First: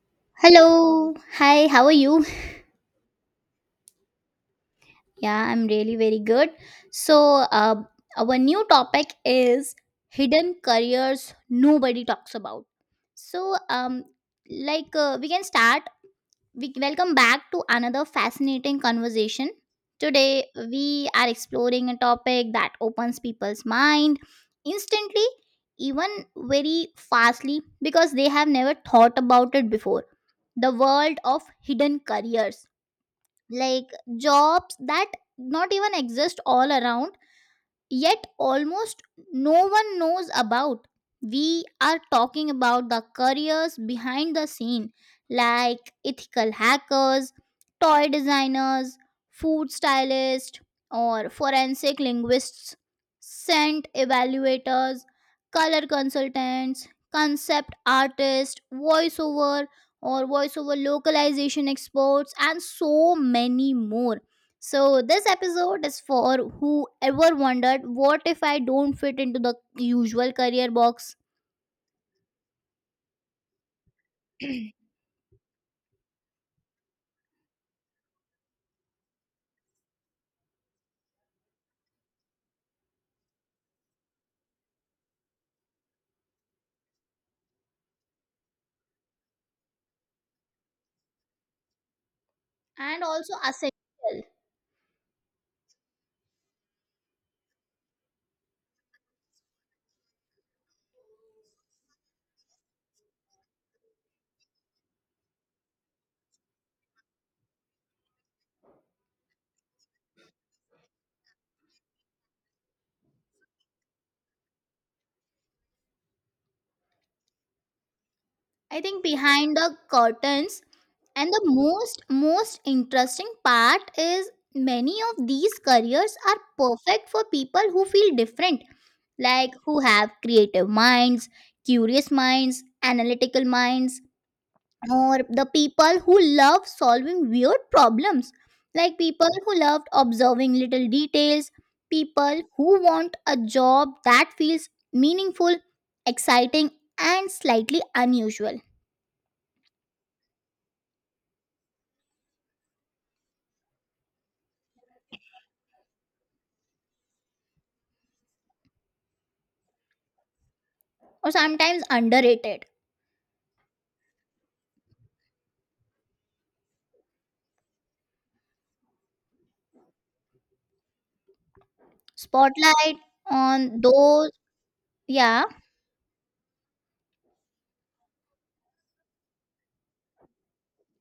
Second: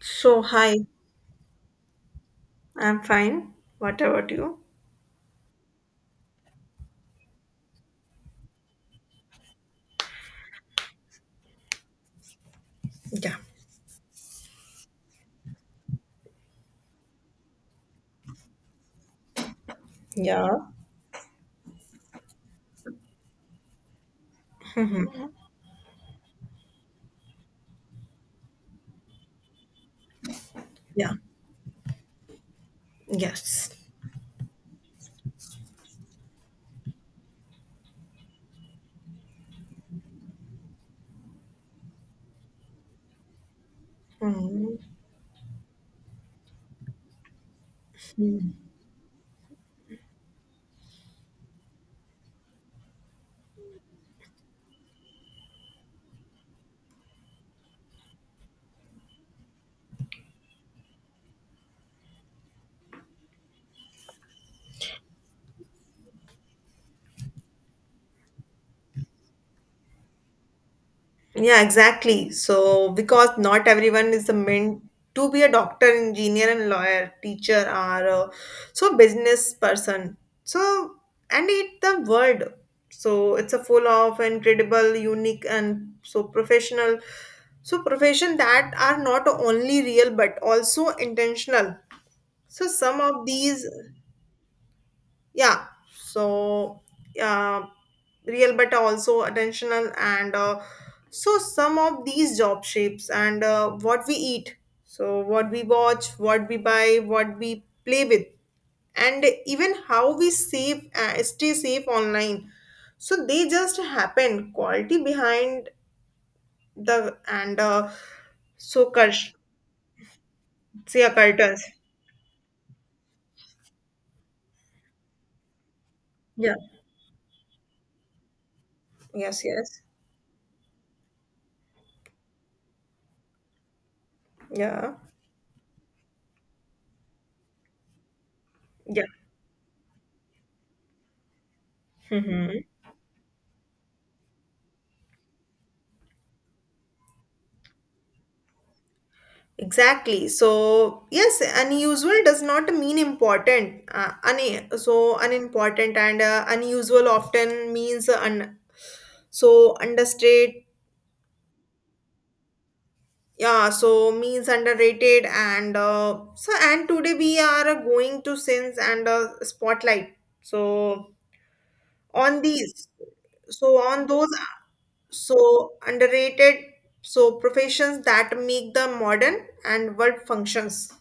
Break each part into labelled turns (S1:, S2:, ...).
S1: So, hi,
S2: Hello. Hi, how are you?
S1: I'm fine. What about you?
S2: Yeah, I'm really very good. So, uh, our new topic is hidden careers nobody talks about.
S1: Yeah,
S2: So, um, we can start. We welcome back to another fascinating conversation. Today,
S1: yeah.
S2: we are exploring a topic that opens people's mind instantly,
S1: Mhm.
S2: even very fastly, because they have never thought about it before. The
S1: Yeah,
S2: world of hidden careers,
S1: yes.
S2: like jobs that not even exist all around, yet almost no one knows about. We are talking about the careers behind the
S1: Mhm.
S2: scene, like ethical hackers, toy
S1: Mhm.
S2: designers, food stylists, or forensic linguists, scent evaluators, color consultants, concept artists, voiceover or voiceover localization experts, and so many more. So, this episode is for whoever wondered, what if I don't fit into the usual career box,
S1: Yeah, exactly. So, because not everyone is a meant to be a doctor, engineer, and lawyer, teacher, or so business person. So, and it the world. So, it's a full of incredible, unique, and so professional. So, profession that are not only real but also intentional. So some
S2: and
S1: of
S2: also
S1: these,
S2: essential.
S1: yeah. So uh, real, but also attentional, and so some of these job shapes and what we eat, so what we watch, what we buy, what we play with, and even how we save, stay safe online. So they just happen. Quality behind the and
S2: I
S1: so
S2: think
S1: cult,
S2: behind the curtains,
S1: say
S2: and the
S1: curtains.
S2: most interesting part is many of these careers are
S1: Yeah.
S2: perfect for people who feel different,
S1: Yes.
S2: like who
S1: Yes.
S2: have creative minds, curious minds, analytical minds,
S1: Yeah.
S2: or the people who love solving weird problems, like
S1: Yeah.
S2: people who loved observing little details, people
S1: Mm-hmm.
S2: who want a job that feels meaningful, exciting, and slightly unusual,
S1: Exactly. So, yes, unusual does not mean important. So, unimportant and unusual often means so understated.
S2: or sometimes underrated.
S1: Yeah, so means underrated and so and today we are going to sins and spotlight. So on these,
S2: Spotlight
S1: so
S2: on
S1: on those,
S2: those, yeah.
S1: so underrated, so professions that make the modern and world functions.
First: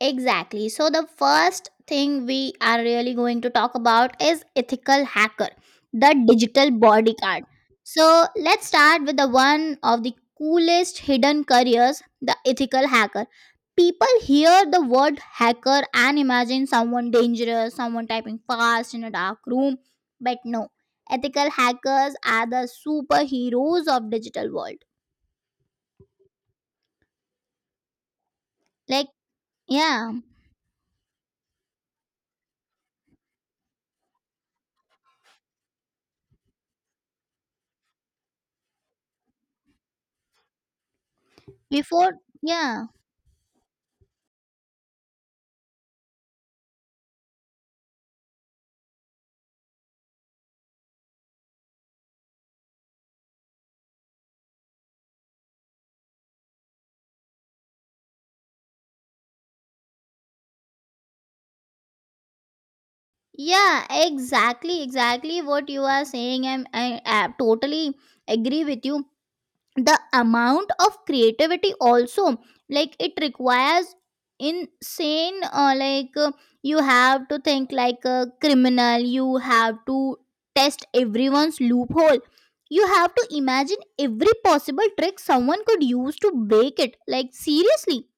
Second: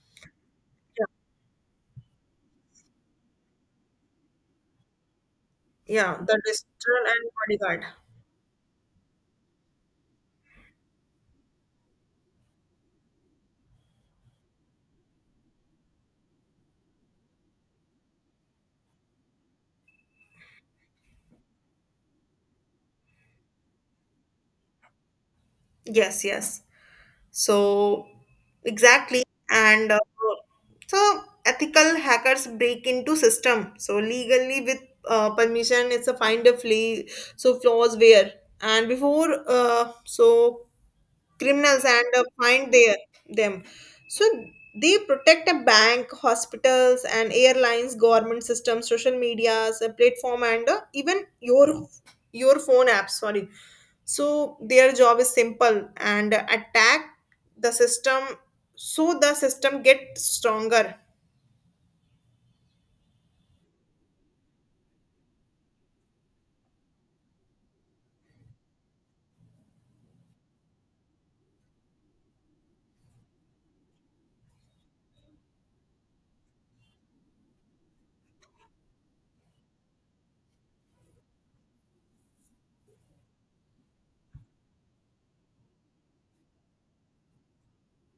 S2: Exactly. So, the first thing we are really going to talk about is ethical hacker, the
S1: Yeah, the
S2: digital
S1: digital and
S2: bodyguard.
S1: bodyguard.
S2: So, let's start with the one of the coolest hidden careers, the ethical hacker. People hear the word hacker and imagine someone dangerous, someone typing fast in a dark room, but no. Ethical hackers are the superheroes of digital world.
S1: Yes, yes. So,
S2: Like,
S1: exactly. And
S2: yeah,
S1: so, ethical hackers break into system. So, legally with permission, it's a find a flea. So, flaws where and before. So, criminals and
S2: before,
S1: find
S2: yeah.
S1: their them so they protect a bank hospitals and airlines government systems social medias a platform and even your phone app sorry so their job is simple and attack the system so the system get stronger
S2: Yeah, exactly, exactly what you are saying. I totally agree with you. The amount of creativity also, like it requires insane, you have to think like a criminal, you have to test everyone's loophole. You have to imagine every possible trick someone could use to break it. Like, seriously,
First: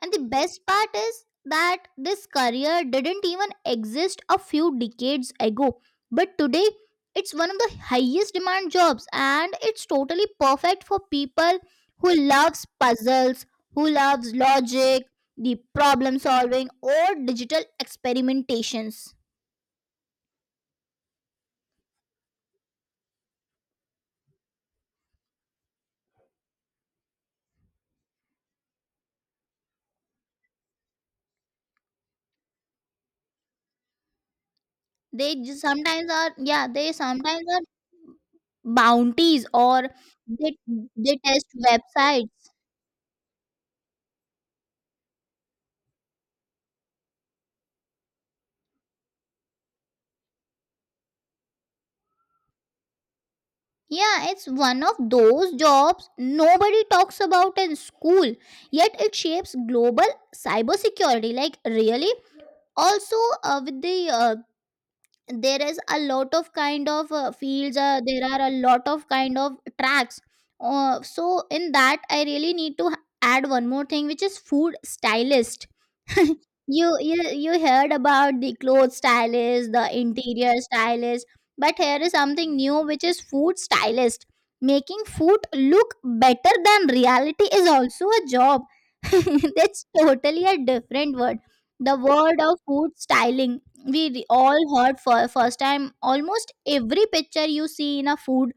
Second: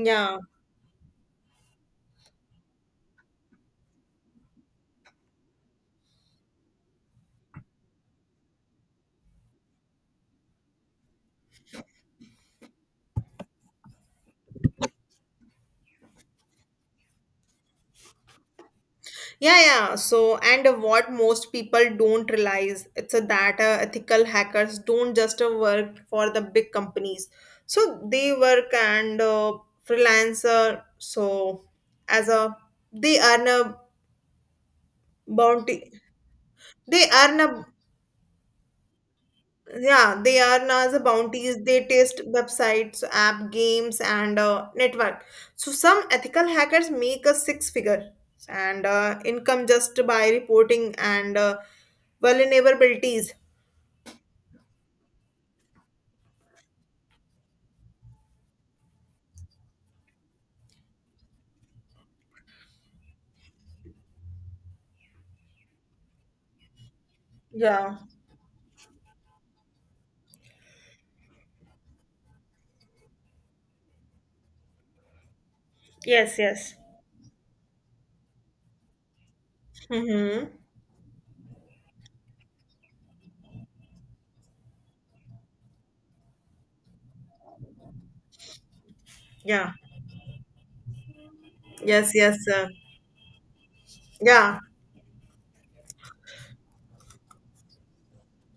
S2: and the best part is that this career didn't even exist a few decades ago. But today, it's one of the highest demand jobs and it's totally perfect for people who loves puzzles, who loves logic, the problem solving or digital experimentations.
S1: Yeah, yeah. So, and what most people don't realize, it's a that ethical hackers don't just work for the big companies. So they work and freelancer. So as a they earn a
S2: They
S1: bounty,
S2: sometimes are, yeah, they
S1: they earn
S2: sometimes are
S1: a
S2: bounties or
S1: yeah, they
S2: they
S1: are now the
S2: they test
S1: bounties. They test
S2: websites.
S1: websites, app, games, and network. So some ethical hackers make a six figure and income just by reporting and vulnerabilities.
S2: Yeah, it's one of those jobs nobody talks about in school, yet it shapes global cybersecurity. Like, really? Also, with the there is a lot of kind of fields,
S1: Yeah.
S2: there are a lot of kind of tracks. So, in that, I really need to add one more thing, which is food stylist.
S1: Yes, yes.
S2: You heard about the clothes stylist, the
S1: Mm-hmm.
S2: interior stylist, but here is something new, which is food stylist. Making food look better than reality is also a job
S1: Yeah.
S2: that's totally a different word, the
S1: Yes, yes.
S2: word of food styling. We
S1: Yeah.
S2: all heard for first time. Almost every picture you see in a food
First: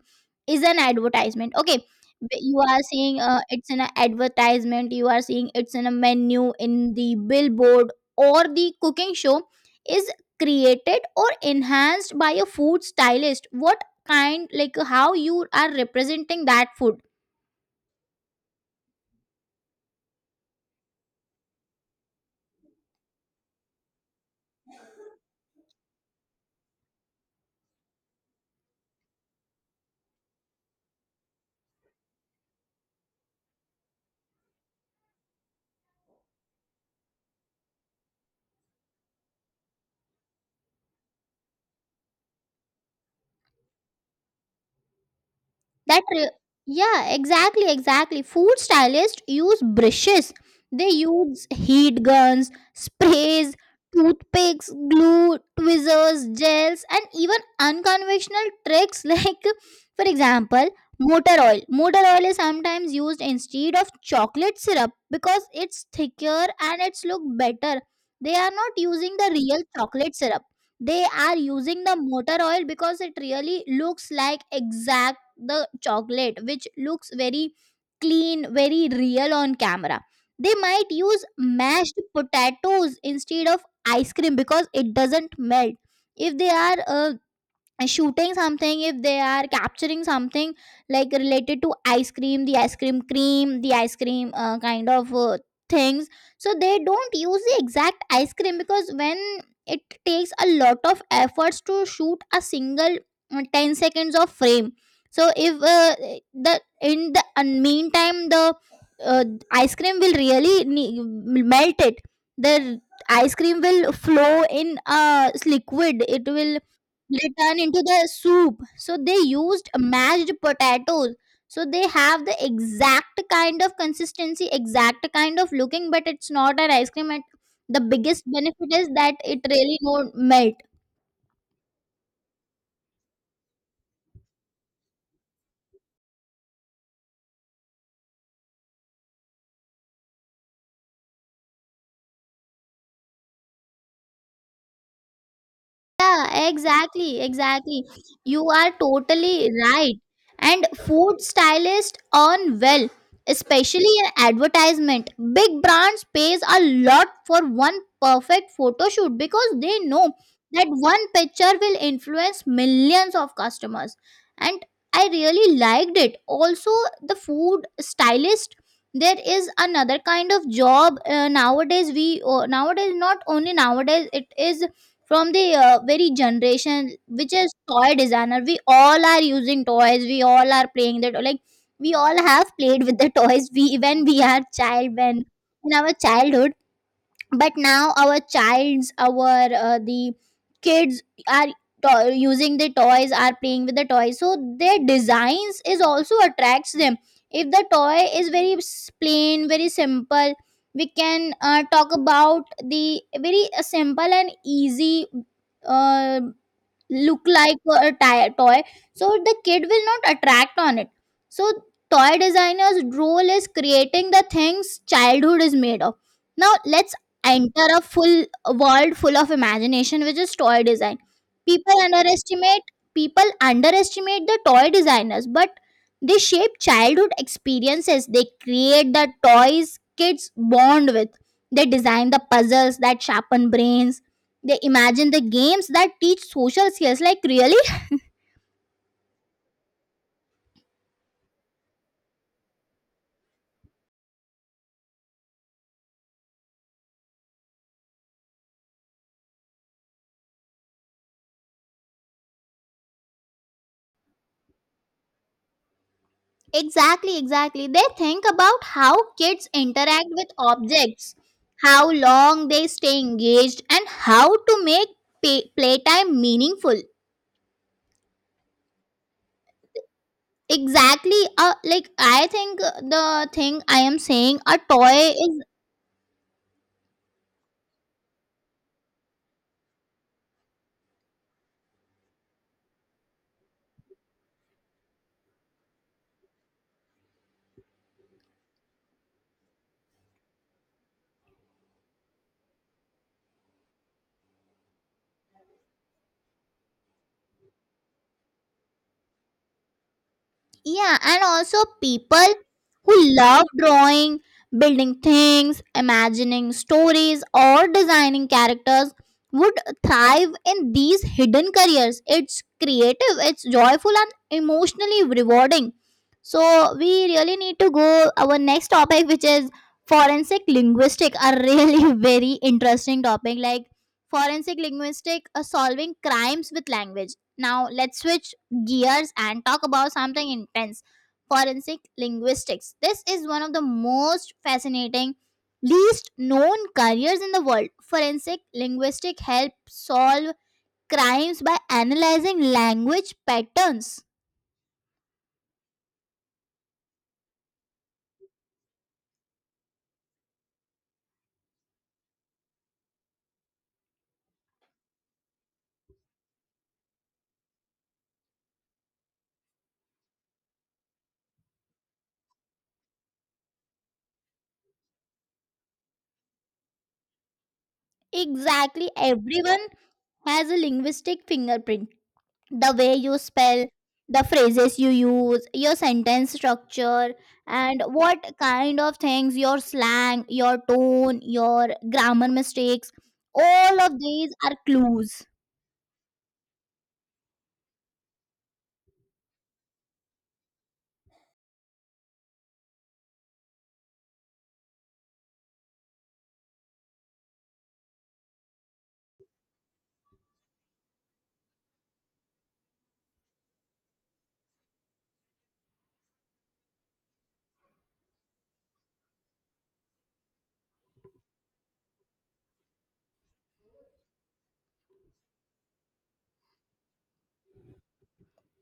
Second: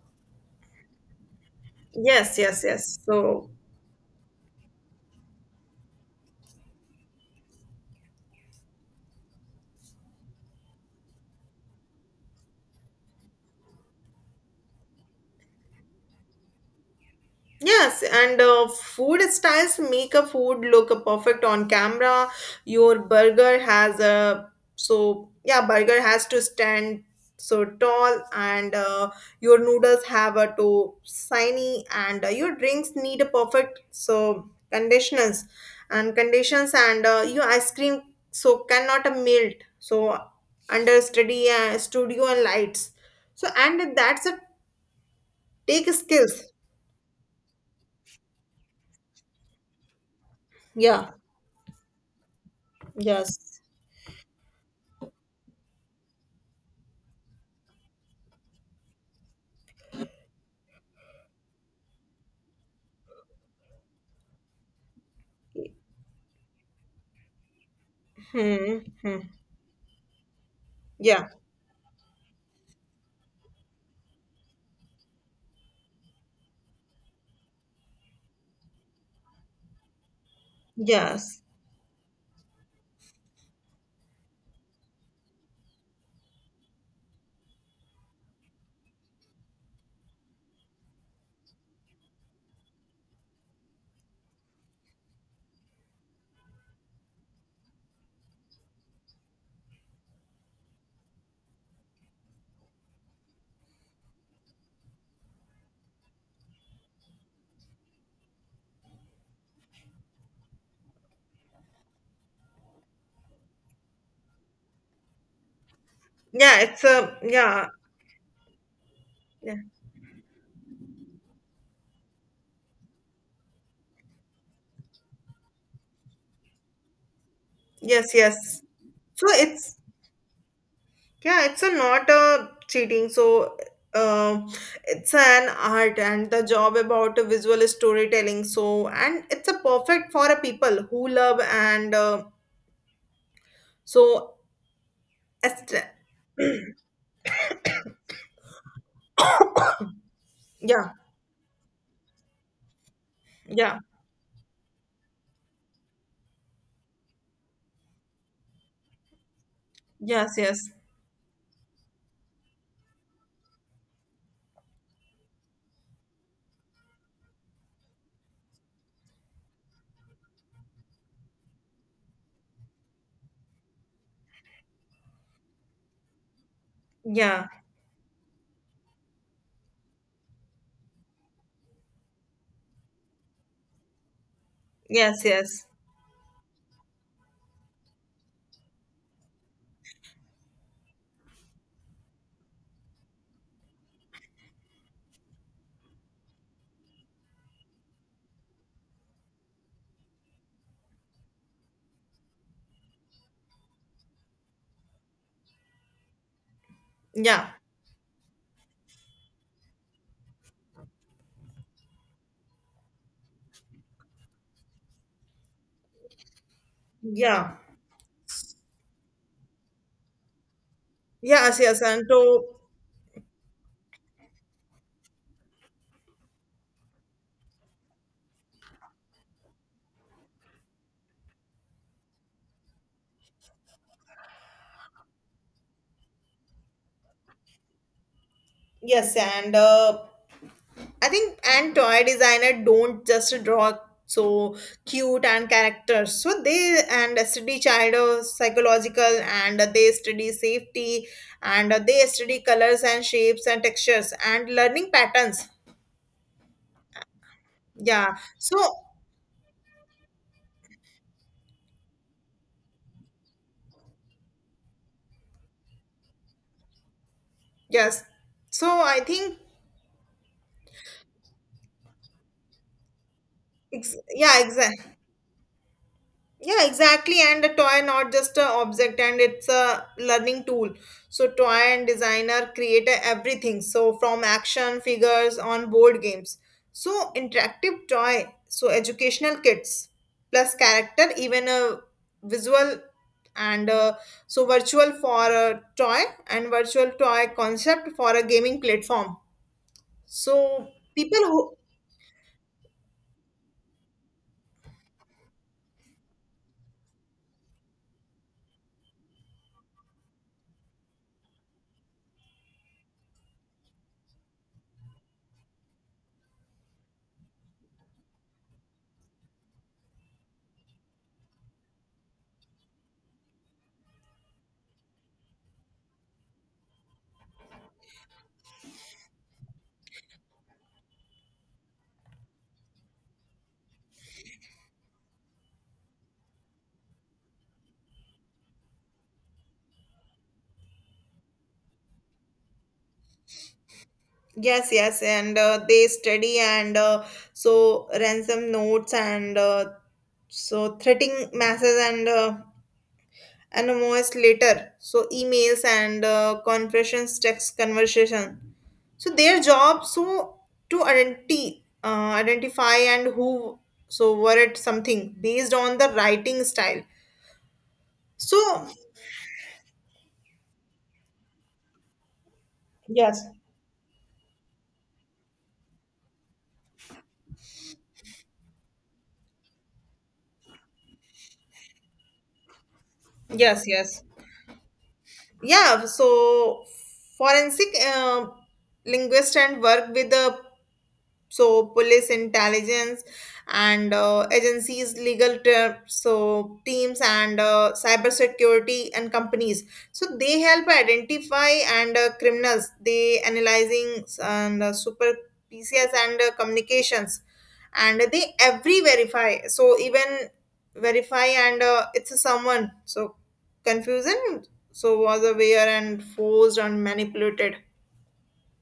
S2: is an advertisement, okay.
S1: Yes,
S2: You
S1: yes,
S2: are
S1: yes.
S2: seeing,
S1: So
S2: it's in an advertisement, you are seeing it's in a menu, in the billboard, or the cooking show, is created or enhanced by a food stylist. What kind, like how you are representing that food.
S1: yes, and food styles make a food look perfect on camera. Your burger has a so yeah, burger has to stand so tall, and your noodles have a to shiny, and your drinks need a perfect so conditioners and conditions, and your ice cream so cannot a melt so under study studio and lights. So and that's a take
S2: that re-
S1: skills.
S2: yeah, exactly, exactly. Food stylists use brushes, they
S1: Yeah.
S2: use heat guns, sprays,
S1: Yes.
S2: toothpicks, glue, tweezers, gels, and even unconventional tricks, like for example, motor oil is sometimes used instead of chocolate syrup because it's thicker and it's look better. They are not
S1: Hmm.
S2: using
S1: Hmm.
S2: the real chocolate syrup, they
S1: Yeah.
S2: are using the motor oil because it really looks like exact the chocolate, which looks very clean, very real on camera. They might use
S1: Yes.
S2: mashed potatoes instead of ice cream because it doesn't melt. If they are shooting something, if they are capturing something like related to ice cream, the ice cream, kind of things, so they don't use the exact ice cream, because when it takes a lot of efforts to shoot a single 10 seconds of frame, so if the in the meantime the uh, ice cream will really melt it, the ice cream will flow in a liquid, it
S1: Yeah.
S2: will,
S1: It's a
S2: they turn
S1: yeah.
S2: into the soup, so they
S1: Yeah.
S2: used mashed potatoes, so they have the exact kind of consistency, exact kind of looking, but it's not an ice cream. And the
S1: Yes.
S2: biggest
S1: Yes.
S2: benefit is that
S1: So
S2: it
S1: it's
S2: really don't melt.
S1: yeah. It's a not a cheating. So um, it's an art and the job about a visual storytelling. So and it's a perfect for a people who love and so est-
S2: Yeah, exactly, exactly. You are totally right. And
S1: yeah.
S2: food stylists earn well,
S1: Yeah.
S2: especially in advertisement. Big brands pays a lot for one perfect photo shoot because they know
S1: Yes.
S2: that
S1: Yes.
S2: one picture will influence millions of customers. And I really liked it. Also, the food stylist, there is another kind of job, nowadays, not only nowadays, it is from the very generation, which
S1: Yeah.
S2: is toy designer. We all are using toys, we all are playing that, like we all have played with the toys, we when we are child, when
S1: Yes. Yes.
S2: in our childhood. But now our childs, our the kids are using the toys, are playing with the toys, so their designs is also attracts them. If the toy is very plain, very simple, we can talk about the very simple and easy uh, look,
S1: Yeah.
S2: like a toy, so the kid will not attract on it. So toy designer's role is creating the things childhood is made of. Now let's
S1: Yeah.
S2: enter a full world full of imagination, which is toy design.
S1: Yes.
S2: people
S1: Yes. And to
S2: underestimate People underestimate the toy designers, but they shape childhood experiences, they create the toys kids bond with, they design the puzzles that sharpen brains, they imagine the games that teach social skills, like really.
S1: yes and. I think and toy designer don't just draw so cute and characters. So they and study child psychological and they study safety and they study colors and shapes and textures and learning patterns.
S2: Exactly, exactly. They
S1: Yeah.
S2: think
S1: So
S2: about how kids interact with objects, how long they stay engaged, and how to make playtime meaningful.
S1: yes. So I think
S2: Exactly. I think, the thing I am saying,
S1: yeah
S2: a
S1: exactly.
S2: toy is,
S1: Yeah, exactly. And a toy, not just a object, and it's a learning tool. So, toy and designer create a everything. So, from action figures on board games. So, interactive toy. So, educational kits plus character, even a visual and so virtual for a toy and virtual toy concept for a gaming platform. So,
S2: yeah,
S1: people
S2: and
S1: who
S2: also people who love drawing, building things, imagining stories, or designing characters would thrive in these hidden careers. It's creative, it's joyful, and emotionally rewarding. So, we really need to go our next topic, which is forensic linguistic, a really very interesting topic. Like forensic linguistic, solving crimes with language. Now, let's switch gears and talk about something intense, forensic linguistics. This is one of the most fascinating, least known careers in the world. Forensic linguistics help solve crimes by analyzing language patterns.
S1: yes, yes, and they study and so ransom notes and so threatening masses and anonymous later. So emails and conversations, text conversation. So their job so to identity, identify and who so were it something based on the writing style. So
S2: Exactly, everyone has a linguistic fingerprint. The way you
S1: yes.
S2: spell, the phrases you use, your sentence structure, and what kind of things, your slang, your tone, your grammar mistakes,
S1: Yes,
S2: all of
S1: yes.
S2: these are clues.
S1: Yeah, so forensic linguist and work with the so police intelligence and agencies legal so teams and cyber security and companies so they help identify and criminals they analyzing and super pcs and communications and they every verify so even verify and it's a someone so confusion so was aware and forced and manipulated,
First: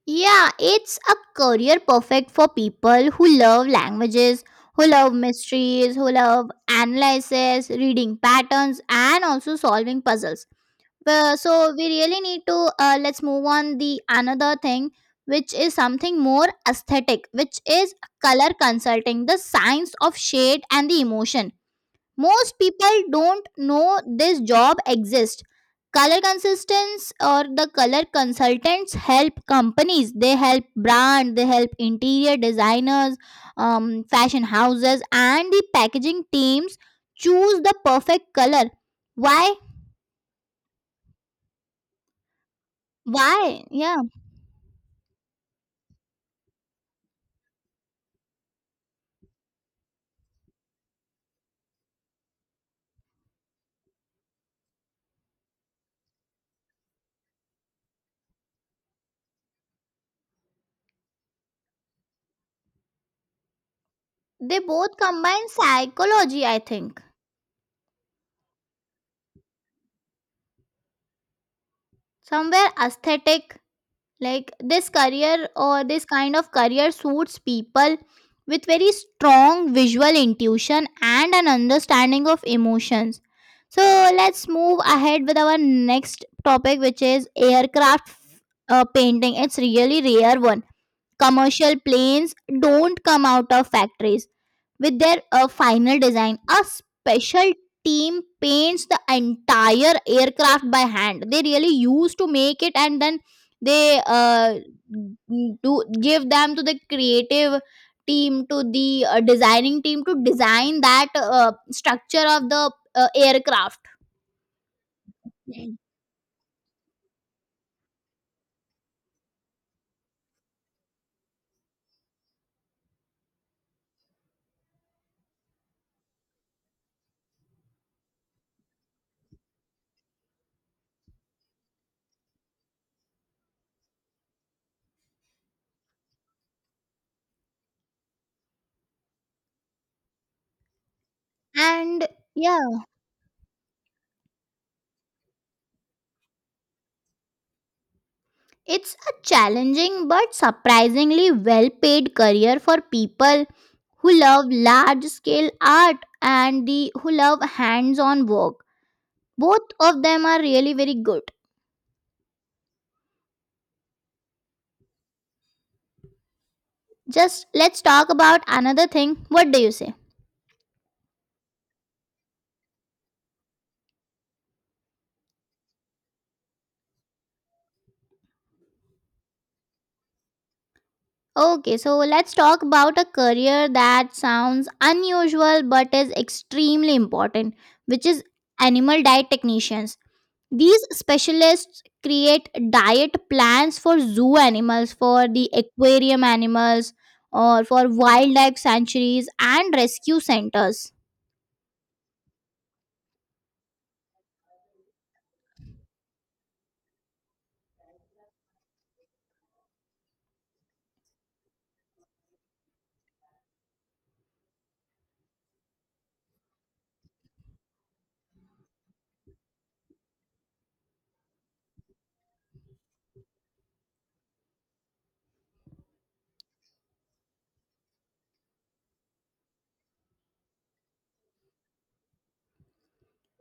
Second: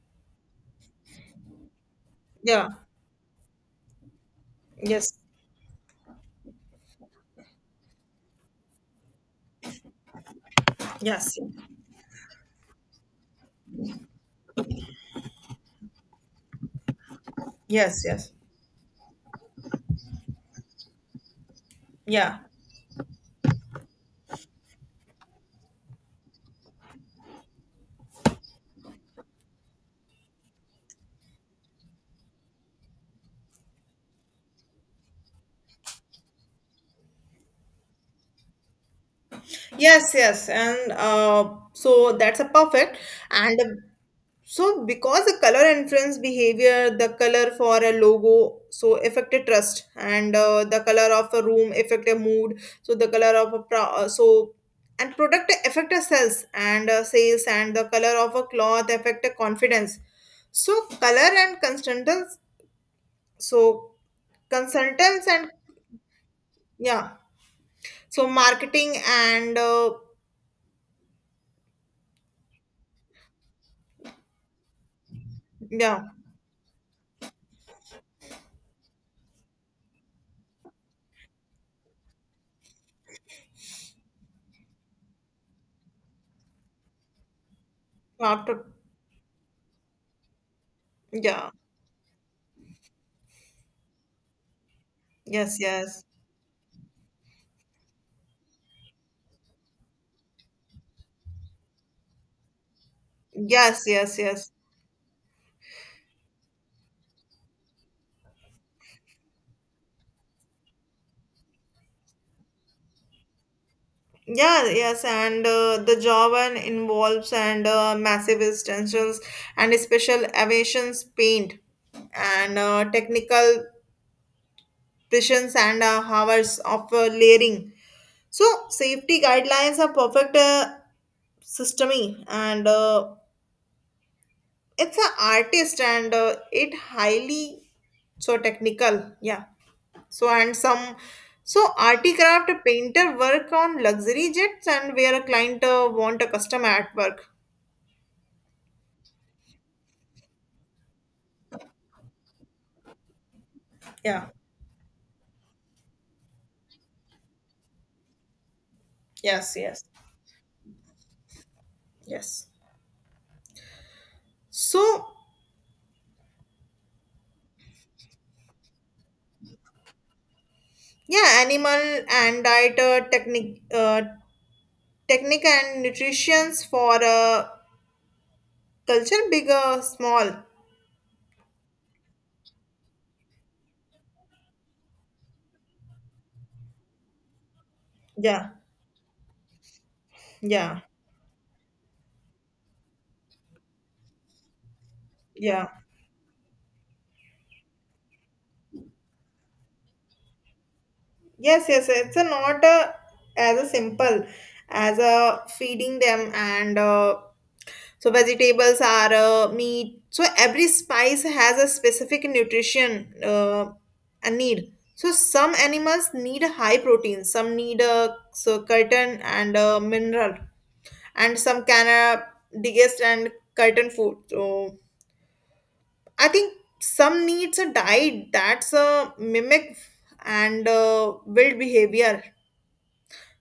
S2: Yeah, it's a career perfect for
S1: yeah,
S2: people who love languages, who love
S1: yes,
S2: mysteries, who love analysis, reading patterns, and also solving puzzles. Well,
S1: yes,
S2: so we really need to let's move on the another thing, which is something more aesthetic, which is
S1: yes, yes.
S2: color consulting, the science of shade and the emotion.
S1: Yeah.
S2: Most people don't know this job exists. Color consultants, or the color consultants, help companies, they help brand, they help interior designers, fashion houses and the packaging teams choose the perfect color. Why?
S1: Yes, yes. And so that's a perfect. And
S2: Yeah,
S1: so because the color influence behavior, the color for a logo, so affected trust and the color of a room affected mood. So the color of a pro so and product affected sales and sales and the color of a cloth affected confidence. So color and consultants, so
S2: they both
S1: consultants
S2: combine
S1: and
S2: psychology, I think,
S1: yeah. So marketing and
S2: somewhere aesthetic. Like this career, or
S1: yeah,
S2: this kind of career, suits people with very strong visual intuition and an understanding of emotions. So, let's move ahead with our next topic, which is aircraft
S1: after
S2: painting. It's really rare one.
S1: yeah.
S2: Commercial planes don't come out of factories with their
S1: Yes,
S2: final
S1: yes.
S2: design. A special team paints the entire aircraft by hand. They really used to make it, and then
S1: Yes,
S2: they
S1: yes, yes.
S2: do give them to the creative team, to the designing team, to design that structure of the aircraft.
S1: Yeah, yes, and
S2: Mm.
S1: the job and involves and massive extensions and special aviations paint and technical precisions and hours of layering. So safety guidelines are perfect systemy and it's an artist and it highly so technical. Yeah. So and some so
S2: And
S1: articraft
S2: yeah,
S1: painter work on luxury jets and where a client want a custom artwork.
S2: it's a challenging but surprisingly well paid career for people who
S1: Yeah.
S2: love large scale art, and the who love hands on work.
S1: Yes.
S2: Both
S1: Yes.
S2: of them are really very good.
S1: Yes. So
S2: Just let's talk about another thing, what do you say.
S1: yeah, animal and diet technique and nutritions for culture big or small.
S2: Okay, so let's talk about a career that sounds unusual but is extremely important, which is
S1: Yeah.
S2: animal diet technicians.
S1: Yeah,
S2: These specialists create diet plans for zoo animals, for the
S1: yeah.
S2: aquarium animals, or for wildlife sanctuaries and rescue centers.
S1: Yes, yes. It's a not a, as a simple as a feeding them and so vegetables are meat. So every spice has a specific nutrition and need. So some animals need high protein, some need a so curtain and a mineral, and some can digest and curtain food. So I think some needs a diet that's a mimic and build behavior.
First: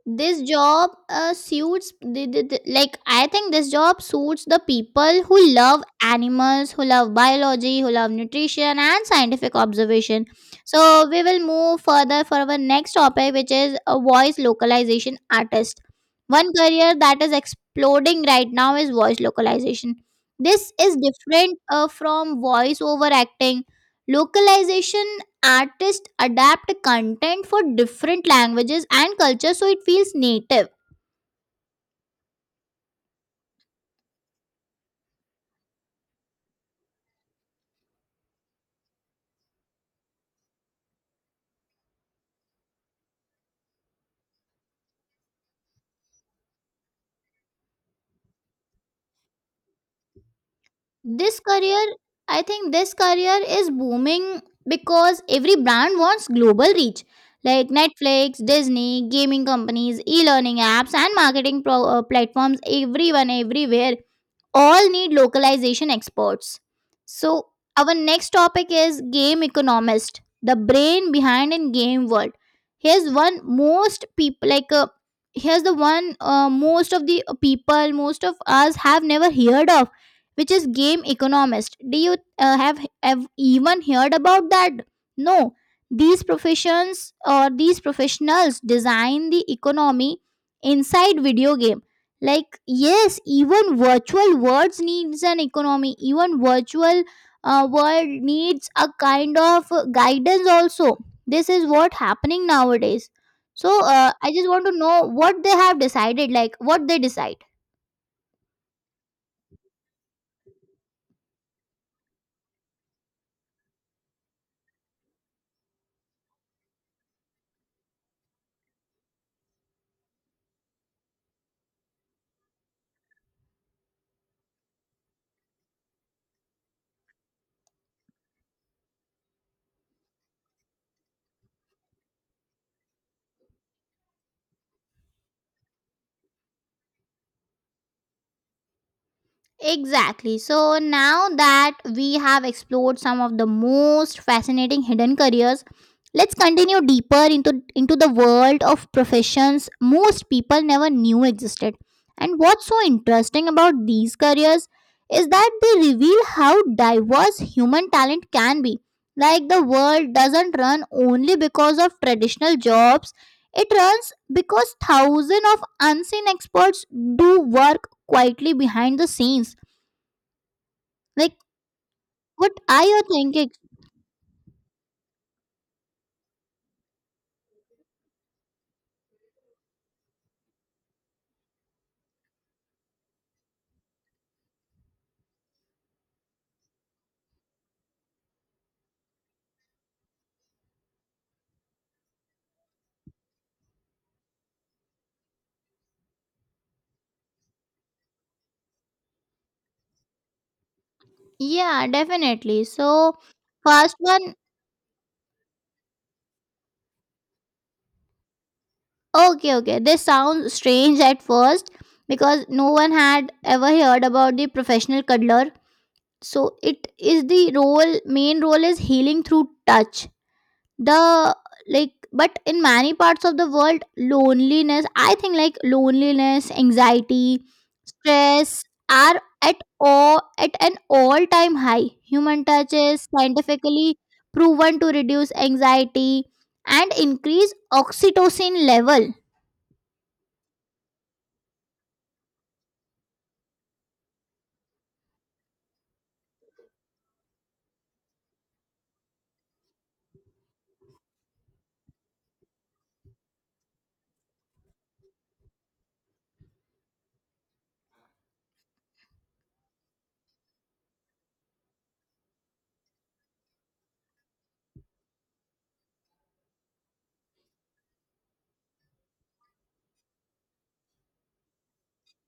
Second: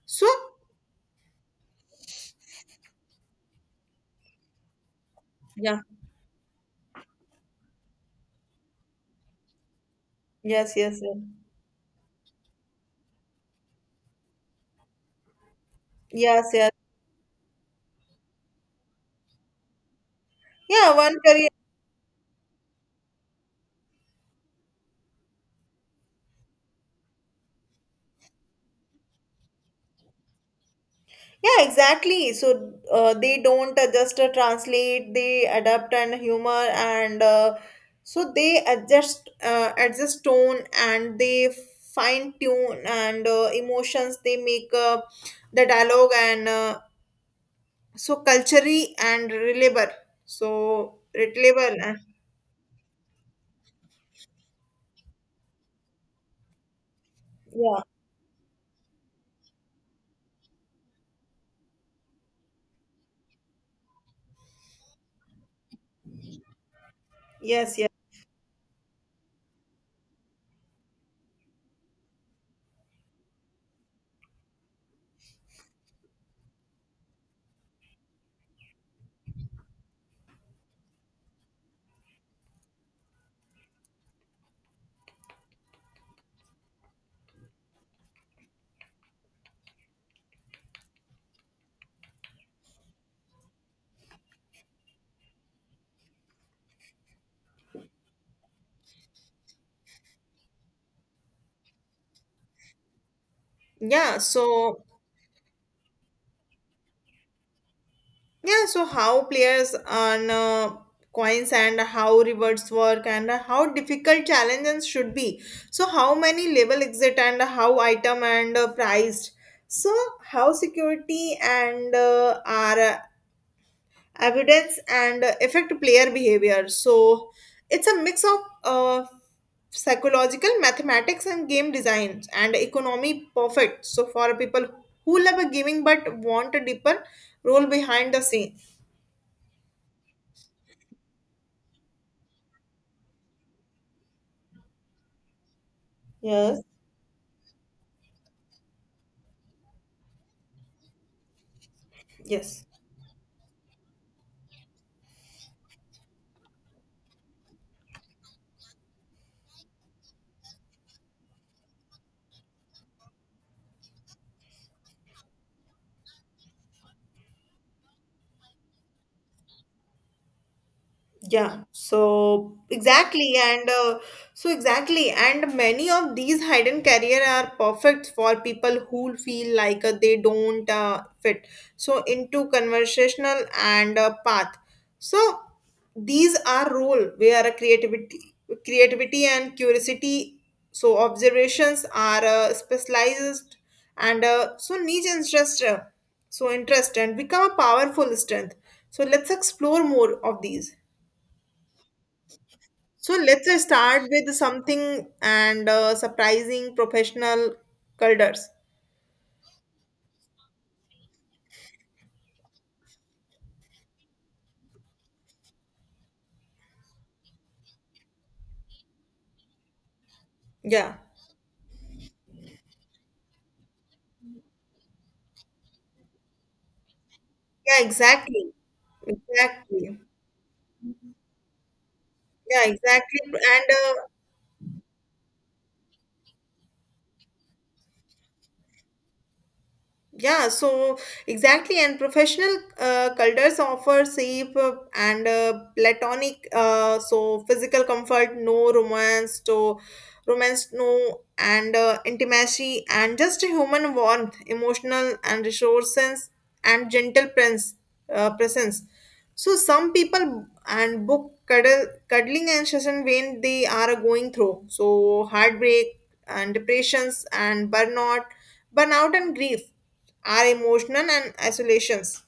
S1: So
S2: This job suits like I think this job suits the people who
S1: yeah,
S2: love animals, who love biology, who love nutrition and scientific observation.
S1: yes, yes,
S2: So
S1: yes,
S2: we will move further for our next topic, which is a voice localization artist.
S1: yes,
S2: One
S1: yes.
S2: career that is exploding right now is voice localization. This
S1: Yeah,
S2: is
S1: one career
S2: different from voice over acting. Localization artists adapt content for different languages and cultures so it feels native.
S1: yeah, exactly. So they don't just translate; they adapt and humor, and so they adjust, adjust tone, and they fine tune and emotions. They make the dialogue and so culturally and relatable. So
S2: This
S1: relatable.
S2: career I think this career is booming because every brand wants global reach, like
S1: Yeah.
S2: Netflix, Disney, gaming companies, e-learning apps, and marketing platforms, everyone everywhere all need localization experts. So,
S1: Yes. Yeah.
S2: our next topic is game economist, the brain behind in game world. Here's one most people here's the one, most of the people, most of us have never heard of, which is game economist. Do you have even heard about that? No. These professions, or these professionals, design the economy inside video games. Like yes, even virtual worlds needs an economy. Even virtual world needs a kind of guidance also. This is what happening nowadays. So
S1: Yeah.
S2: I just want to
S1: So
S2: know what they have decided, like what they decide.
S1: yeah, so how players earn coins and how rewards work and how difficult challenges should be. So how many level exit and how item and priced. So how security and are evidence and affect player behavior. So it's a mix of uh, psychological mathematics and game design and economy perfect. So for people who love a gaming but want a deeper role behind the scene.
S2: Exactly. So now that we have explored some of the most fascinating hidden careers, let's
S1: Yes.
S2: continue deeper into the world of professions most people never knew existed. And
S1: Yes.
S2: what's so interesting about these careers is that they reveal how diverse human talent can be. Like, the world doesn't run only because of traditional jobs, it runs because thousands of unseen experts do work quietly behind the scenes. Like,
S1: Yeah,
S2: what are you thinking?
S1: so exactly, and many of these hidden career are perfect for people who feel like they don't fit so into conversational and path. So these are role where a creativity, and curiosity, so observations are specialized and so niche interest, so interest and become a powerful strength. So let's explore more of these.
S2: Yeah, definitely.
S1: So
S2: So,
S1: let's
S2: first
S1: start with
S2: one,
S1: something and surprising professional culders.
S2: okay, okay. This sounds strange at first because no one had ever heard about the professional cuddler. So, it is the role, main role is healing through touch.
S1: Yeah.
S2: The like, but in many parts of the world loneliness, I think, like loneliness, anxiety,
S1: Yeah, exactly.
S2: stress are at
S1: Exactly.
S2: all, at an all time high. Human
S1: Yeah,
S2: touch is
S1: exactly. And
S2: scientifically proven to reduce anxiety and increase oxytocin level.
S1: yeah, so exactly. And professional culders offer safe and platonic, so physical comfort, no romance, so romance no and intimacy and just a human warmth emotional and resources and gentle presence presence so some people and book cuddle, cuddling and session when they are going through so heartbreak and depressions and burnout and grief are emotional and isolations,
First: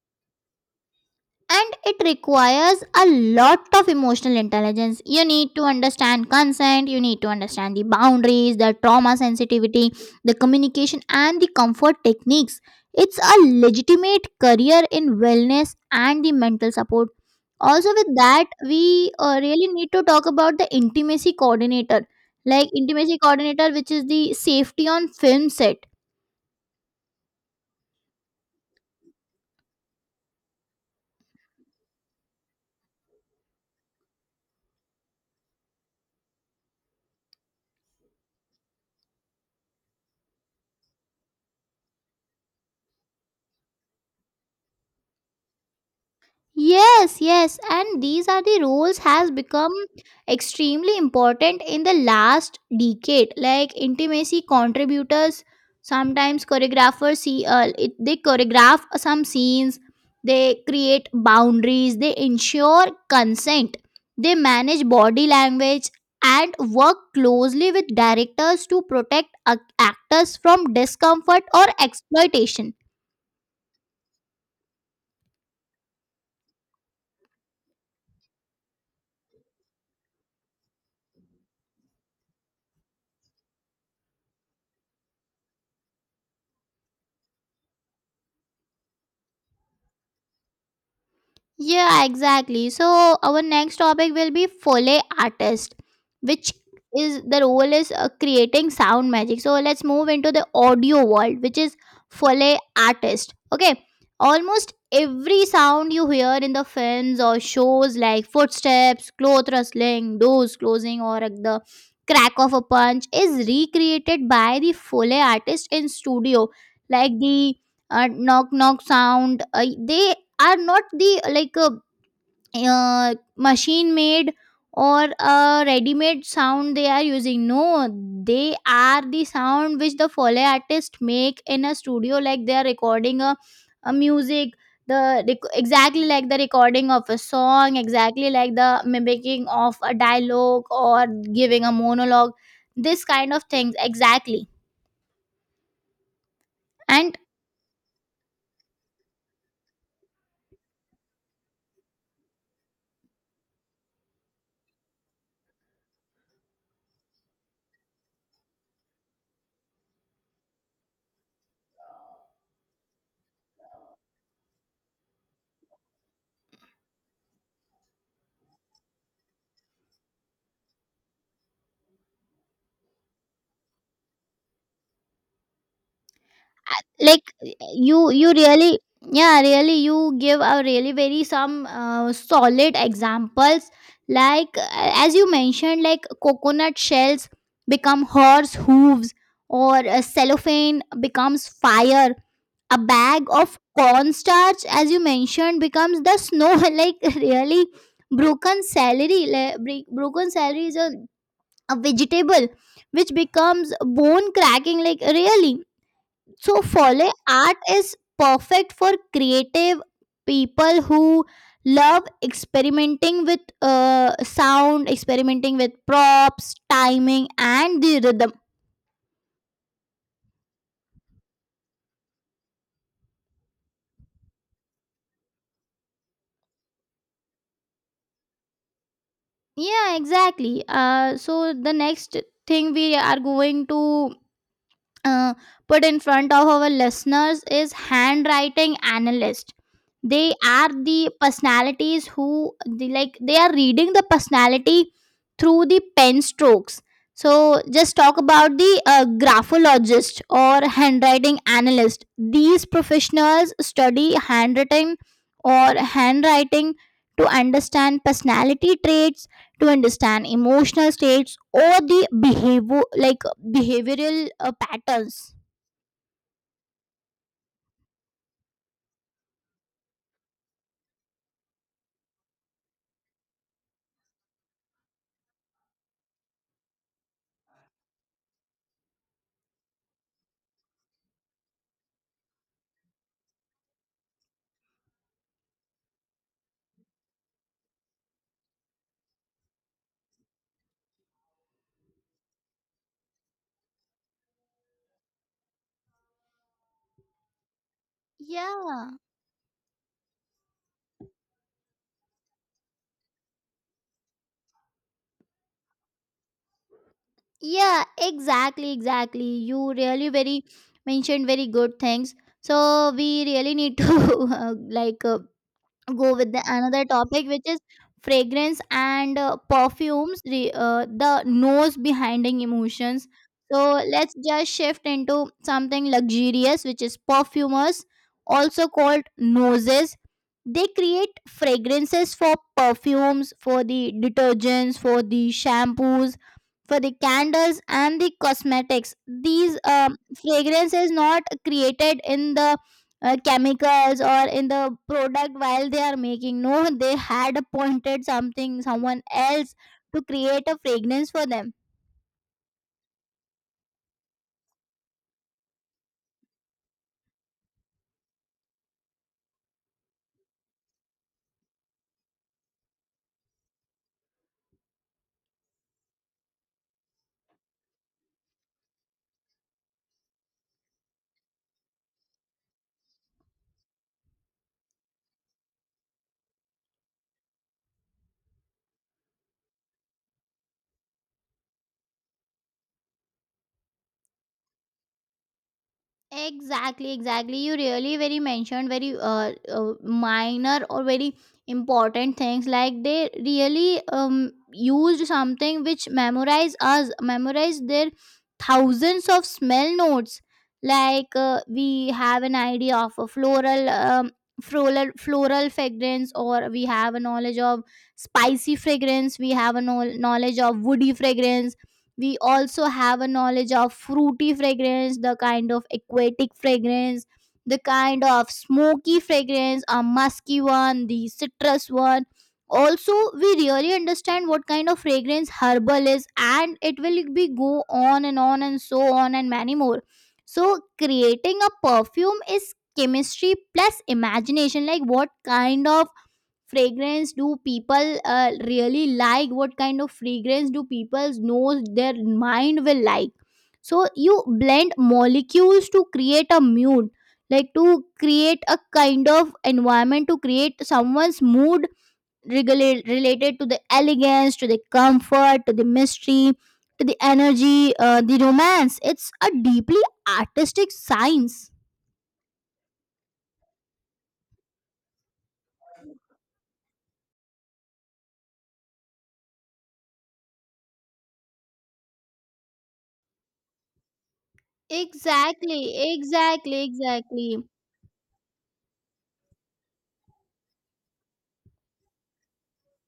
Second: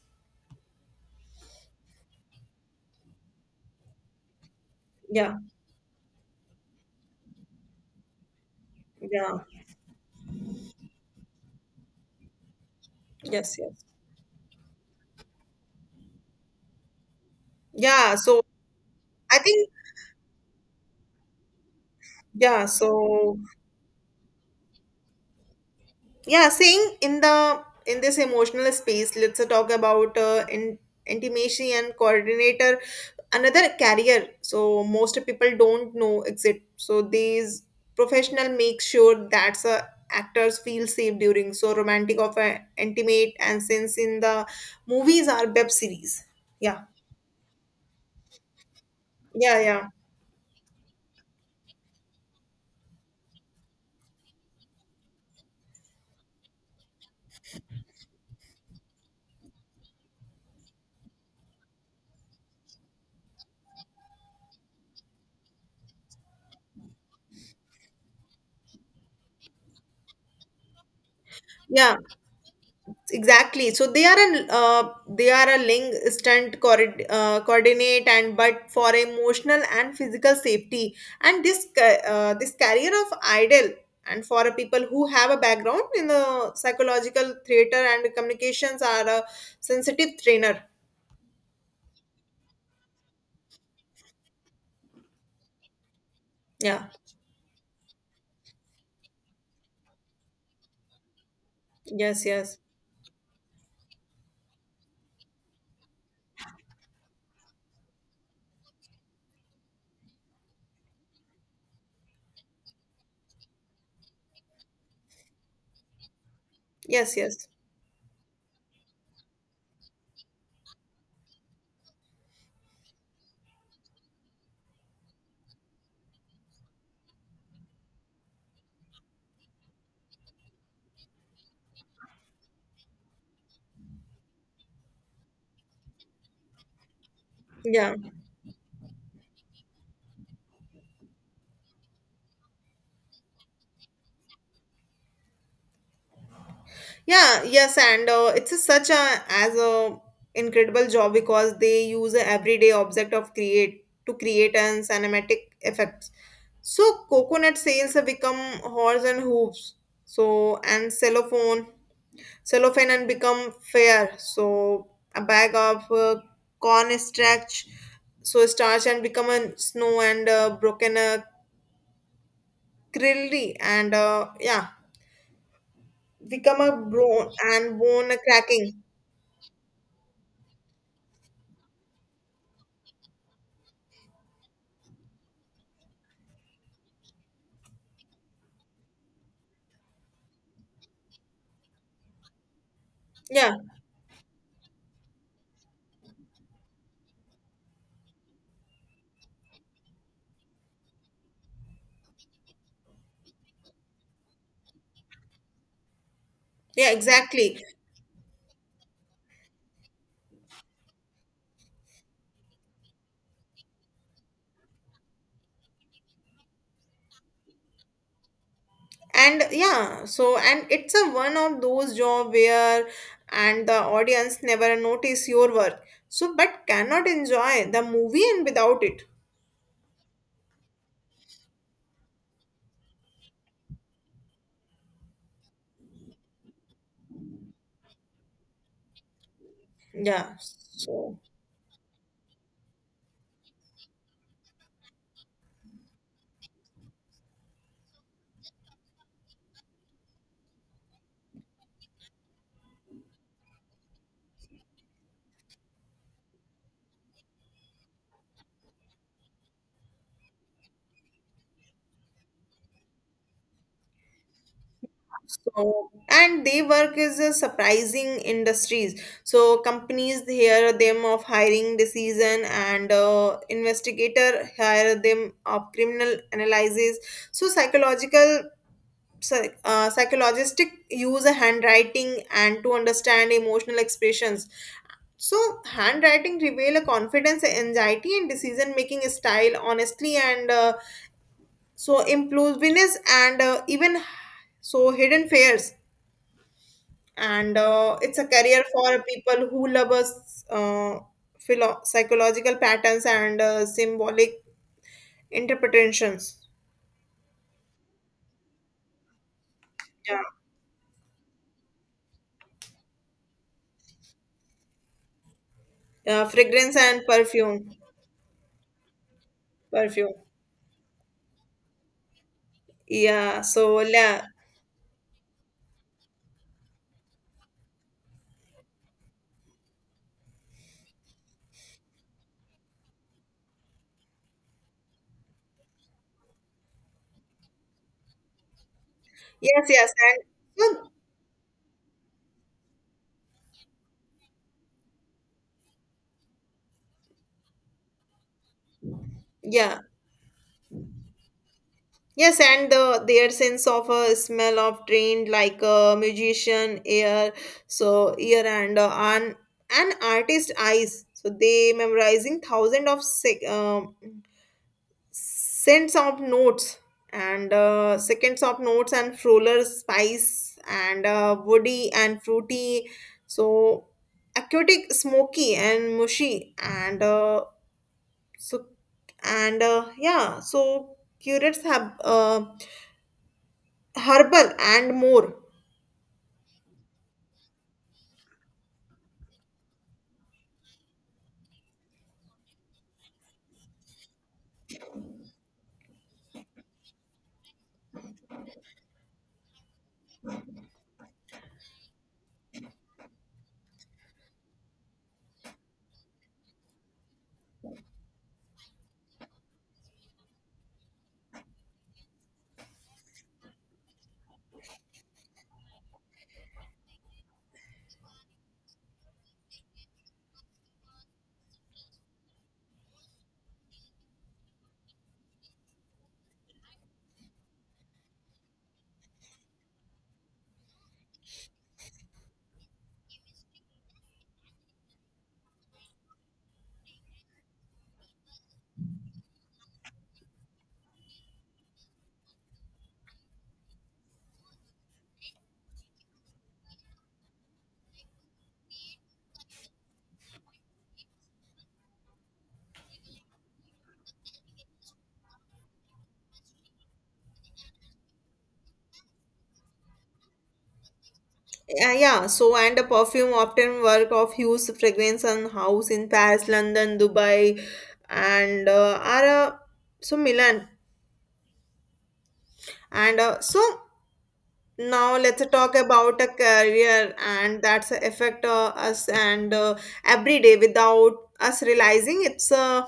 S2: And it requires a lot of emotional intelligence. You
S1: yeah,
S2: need to understand consent, you need to understand the boundaries, the trauma
S1: yeah,
S2: sensitivity, the communication and the comfort techniques. It's a
S1: yes, yes,
S2: legitimate career in wellness and the mental support. Also with
S1: yeah, so
S2: that, we
S1: I
S2: really
S1: think
S2: need to talk about the intimacy coordinator,
S1: yeah,
S2: like intimacy
S1: so
S2: coordinator, which is the safety on film set.
S1: yeah saying in the in this emotional space let's talk about intimacy and coordinator another career so most people don't know exit so these professional make sure that actors feel safe during so romantic of intimate and since in the movies are web series, yeah,
S2: Yes, yes, and these are the roles has
S1: yeah,
S2: become
S1: yeah,
S2: extremely important in the last decade. Like intimacy contributors, sometimes choreographers see it, they choreograph some scenes, they create boundaries, they ensure consent, they manage body language and work closely with directors to protect actors from discomfort or
S1: yeah.
S2: exploitation.
S1: Exactly. So they are a link, stunt, coordinate and but for emotional and physical safety and this this career of idol and for a people who have a background in the psychological theater and communications are a sensitive trainer.
S2: Yeah, exactly. So our next topic will be Foley artist, which
S1: Yeah.
S2: is the role is creating sound magic. So let's move into the audio world, which is
S1: Yes. Yes.
S2: Foley artist. Okay, almost every sound you hear in the films or shows, like footsteps, cloth rustling, doors closing, or like the crack of a punch is recreated by the Foley artist in studio. Like
S1: Yes. Yes.
S2: the knock knock sound, they are not the like machine made or a ready made sound they are using. No, they are the sound which the Foley artist make in a studio, like they are recording a music, the exactly like the recording of a song,
S1: Yeah.
S2: exactly like the mimicking of a dialogue or giving a monologue, this kind of things exactly. And
S1: Yeah, yes, and it's a, such a as a incredible job because they use a everyday object of create to create an cinematic effects. So coconut sales have become horse and hooves. So and cellophane, and become fair. So a bag of corn starch, so starch and become a snow and broken a krilly and yeah become a
S2: like,
S1: bone and bone
S2: you
S1: cracking.
S2: really, yeah really, you give a really very some solid examples. Like as you mentioned, like coconut shells become horse hooves, or cellophane becomes fire, a bag
S1: Yeah.
S2: of cornstarch, as you mentioned, becomes the snow like really, broken celery like, broken celery is a vegetable which becomes bone cracking, like really. So,
S1: Yeah,
S2: Foley art
S1: exactly.
S2: is perfect for creative people who love experimenting with sound, experimenting with props, timing, and the rhythm.
S1: And yeah, so and it's a one of those job where and the audience never notice your work. So but cannot enjoy the movie and without it.
S2: Yeah, exactly. So, the next thing we are going to uh, put in front of our listeners is handwriting analyst. They
S1: Yeah.
S2: are the
S1: So
S2: personalities who they, like they are reading the personality through the pen strokes. So just talk about the graphologist or handwriting analyst. These professionals study handwriting or handwriting to understand personality traits, to understand emotional states or the behavior, like behavioral patterns.
S1: so and they work is a surprising industries. So companies hear them of hiring decision and investigator hire them of criminal analysis. So psychological psychologists use a handwriting and to understand emotional expressions so handwriting reveal a confidence anxiety and decision making style honestly and so impulsiveness and even so hidden fears and it's a career
S2: Yeah,
S1: for people who love us psychological patterns and symbolic interpretations,
S2: yeah, exactly, exactly. You really
S1: yeah.
S2: very mentioned very good things. So we really need to uh, like uh, go with the
S1: Fragrance
S2: another
S1: and
S2: topic, which is
S1: perfume
S2: fragrance and
S1: perfume,
S2: perfumes. The nose behinding emotions.
S1: yeah,
S2: So
S1: so
S2: let's
S1: yeah,
S2: just shift into something luxurious, which is perfumers, also called noses. They create fragrances for perfumes, for the detergents, for the shampoos, for the candles and the cosmetics. These
S1: yes, yes, and
S2: fragrance
S1: well,
S2: is not created in the chemicals or in the product while they are making. No, they had appointed something, someone else
S1: yeah,
S2: to create a fragrance for them.
S1: yes, and the their sense of a smell of trained like a musician ear, so ear and an artist eyes. So they memorizing thousand of cents of notes and seconds of notes and roller spice and woody and fruity. So aquatic, smoky and mushy and. So and yeah, so curates have herbal and more.
S2: Exactly, exactly. You really very mentioned very minor or very important things. Like they really used something which memorize us, memorize their thousands of smell notes. Like we have an idea of a floral, floral fragrance, or we have a knowledge of spicy fragrance. We have a knowledge of woody fragrance, we also have a knowledge of fruity fragrance, the kind of aquatic fragrance, the kind of smoky fragrance, a musky one, the citrus one. Also we really understand what kind of fragrance herbal is, and it will be go on and so on and many more. So creating a perfume is chemistry plus imagination, like what kind of fragrance do people really like, what kind of fragrance do people's nose, their mind will like. So you blend molecules to create a mood, like to create a kind of environment, to create someone's mood, related to the elegance, to the comfort, to the mystery, to the energy, the romance. It's a deeply artistic science.
S1: Yeah, yeah. So and a perfume often work of hues, fragrance, and house in Paris, London, Dubai, and are so Milan. And so now let's talk
S2: Exactly,
S1: about a
S2: exactly,
S1: career
S2: exactly.
S1: and that's affect us and every day without us realizing it's a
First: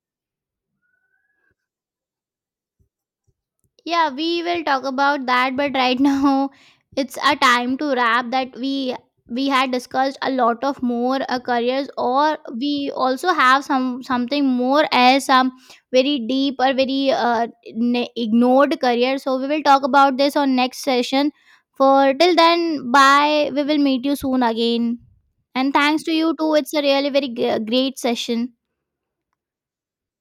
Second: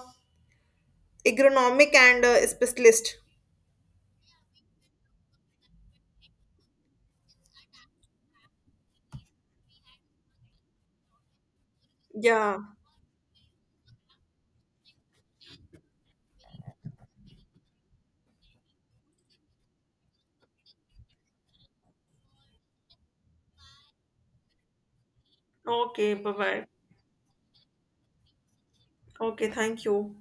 S1: agronomic and specialist.
S2: Yeah, we will talk about that, but right now it's a time to wrap. That we had discussed a lot of more careers, or
S1: Yeah.
S2: we also have some, something more, as some very deep or very ignored career. So we will talk about this on next session. For till then, bye, we will meet you soon again. And thanks to
S1: Okay. Bye
S2: you too,
S1: bye.
S2: it's a really very great session.
S1: Okay, thank you.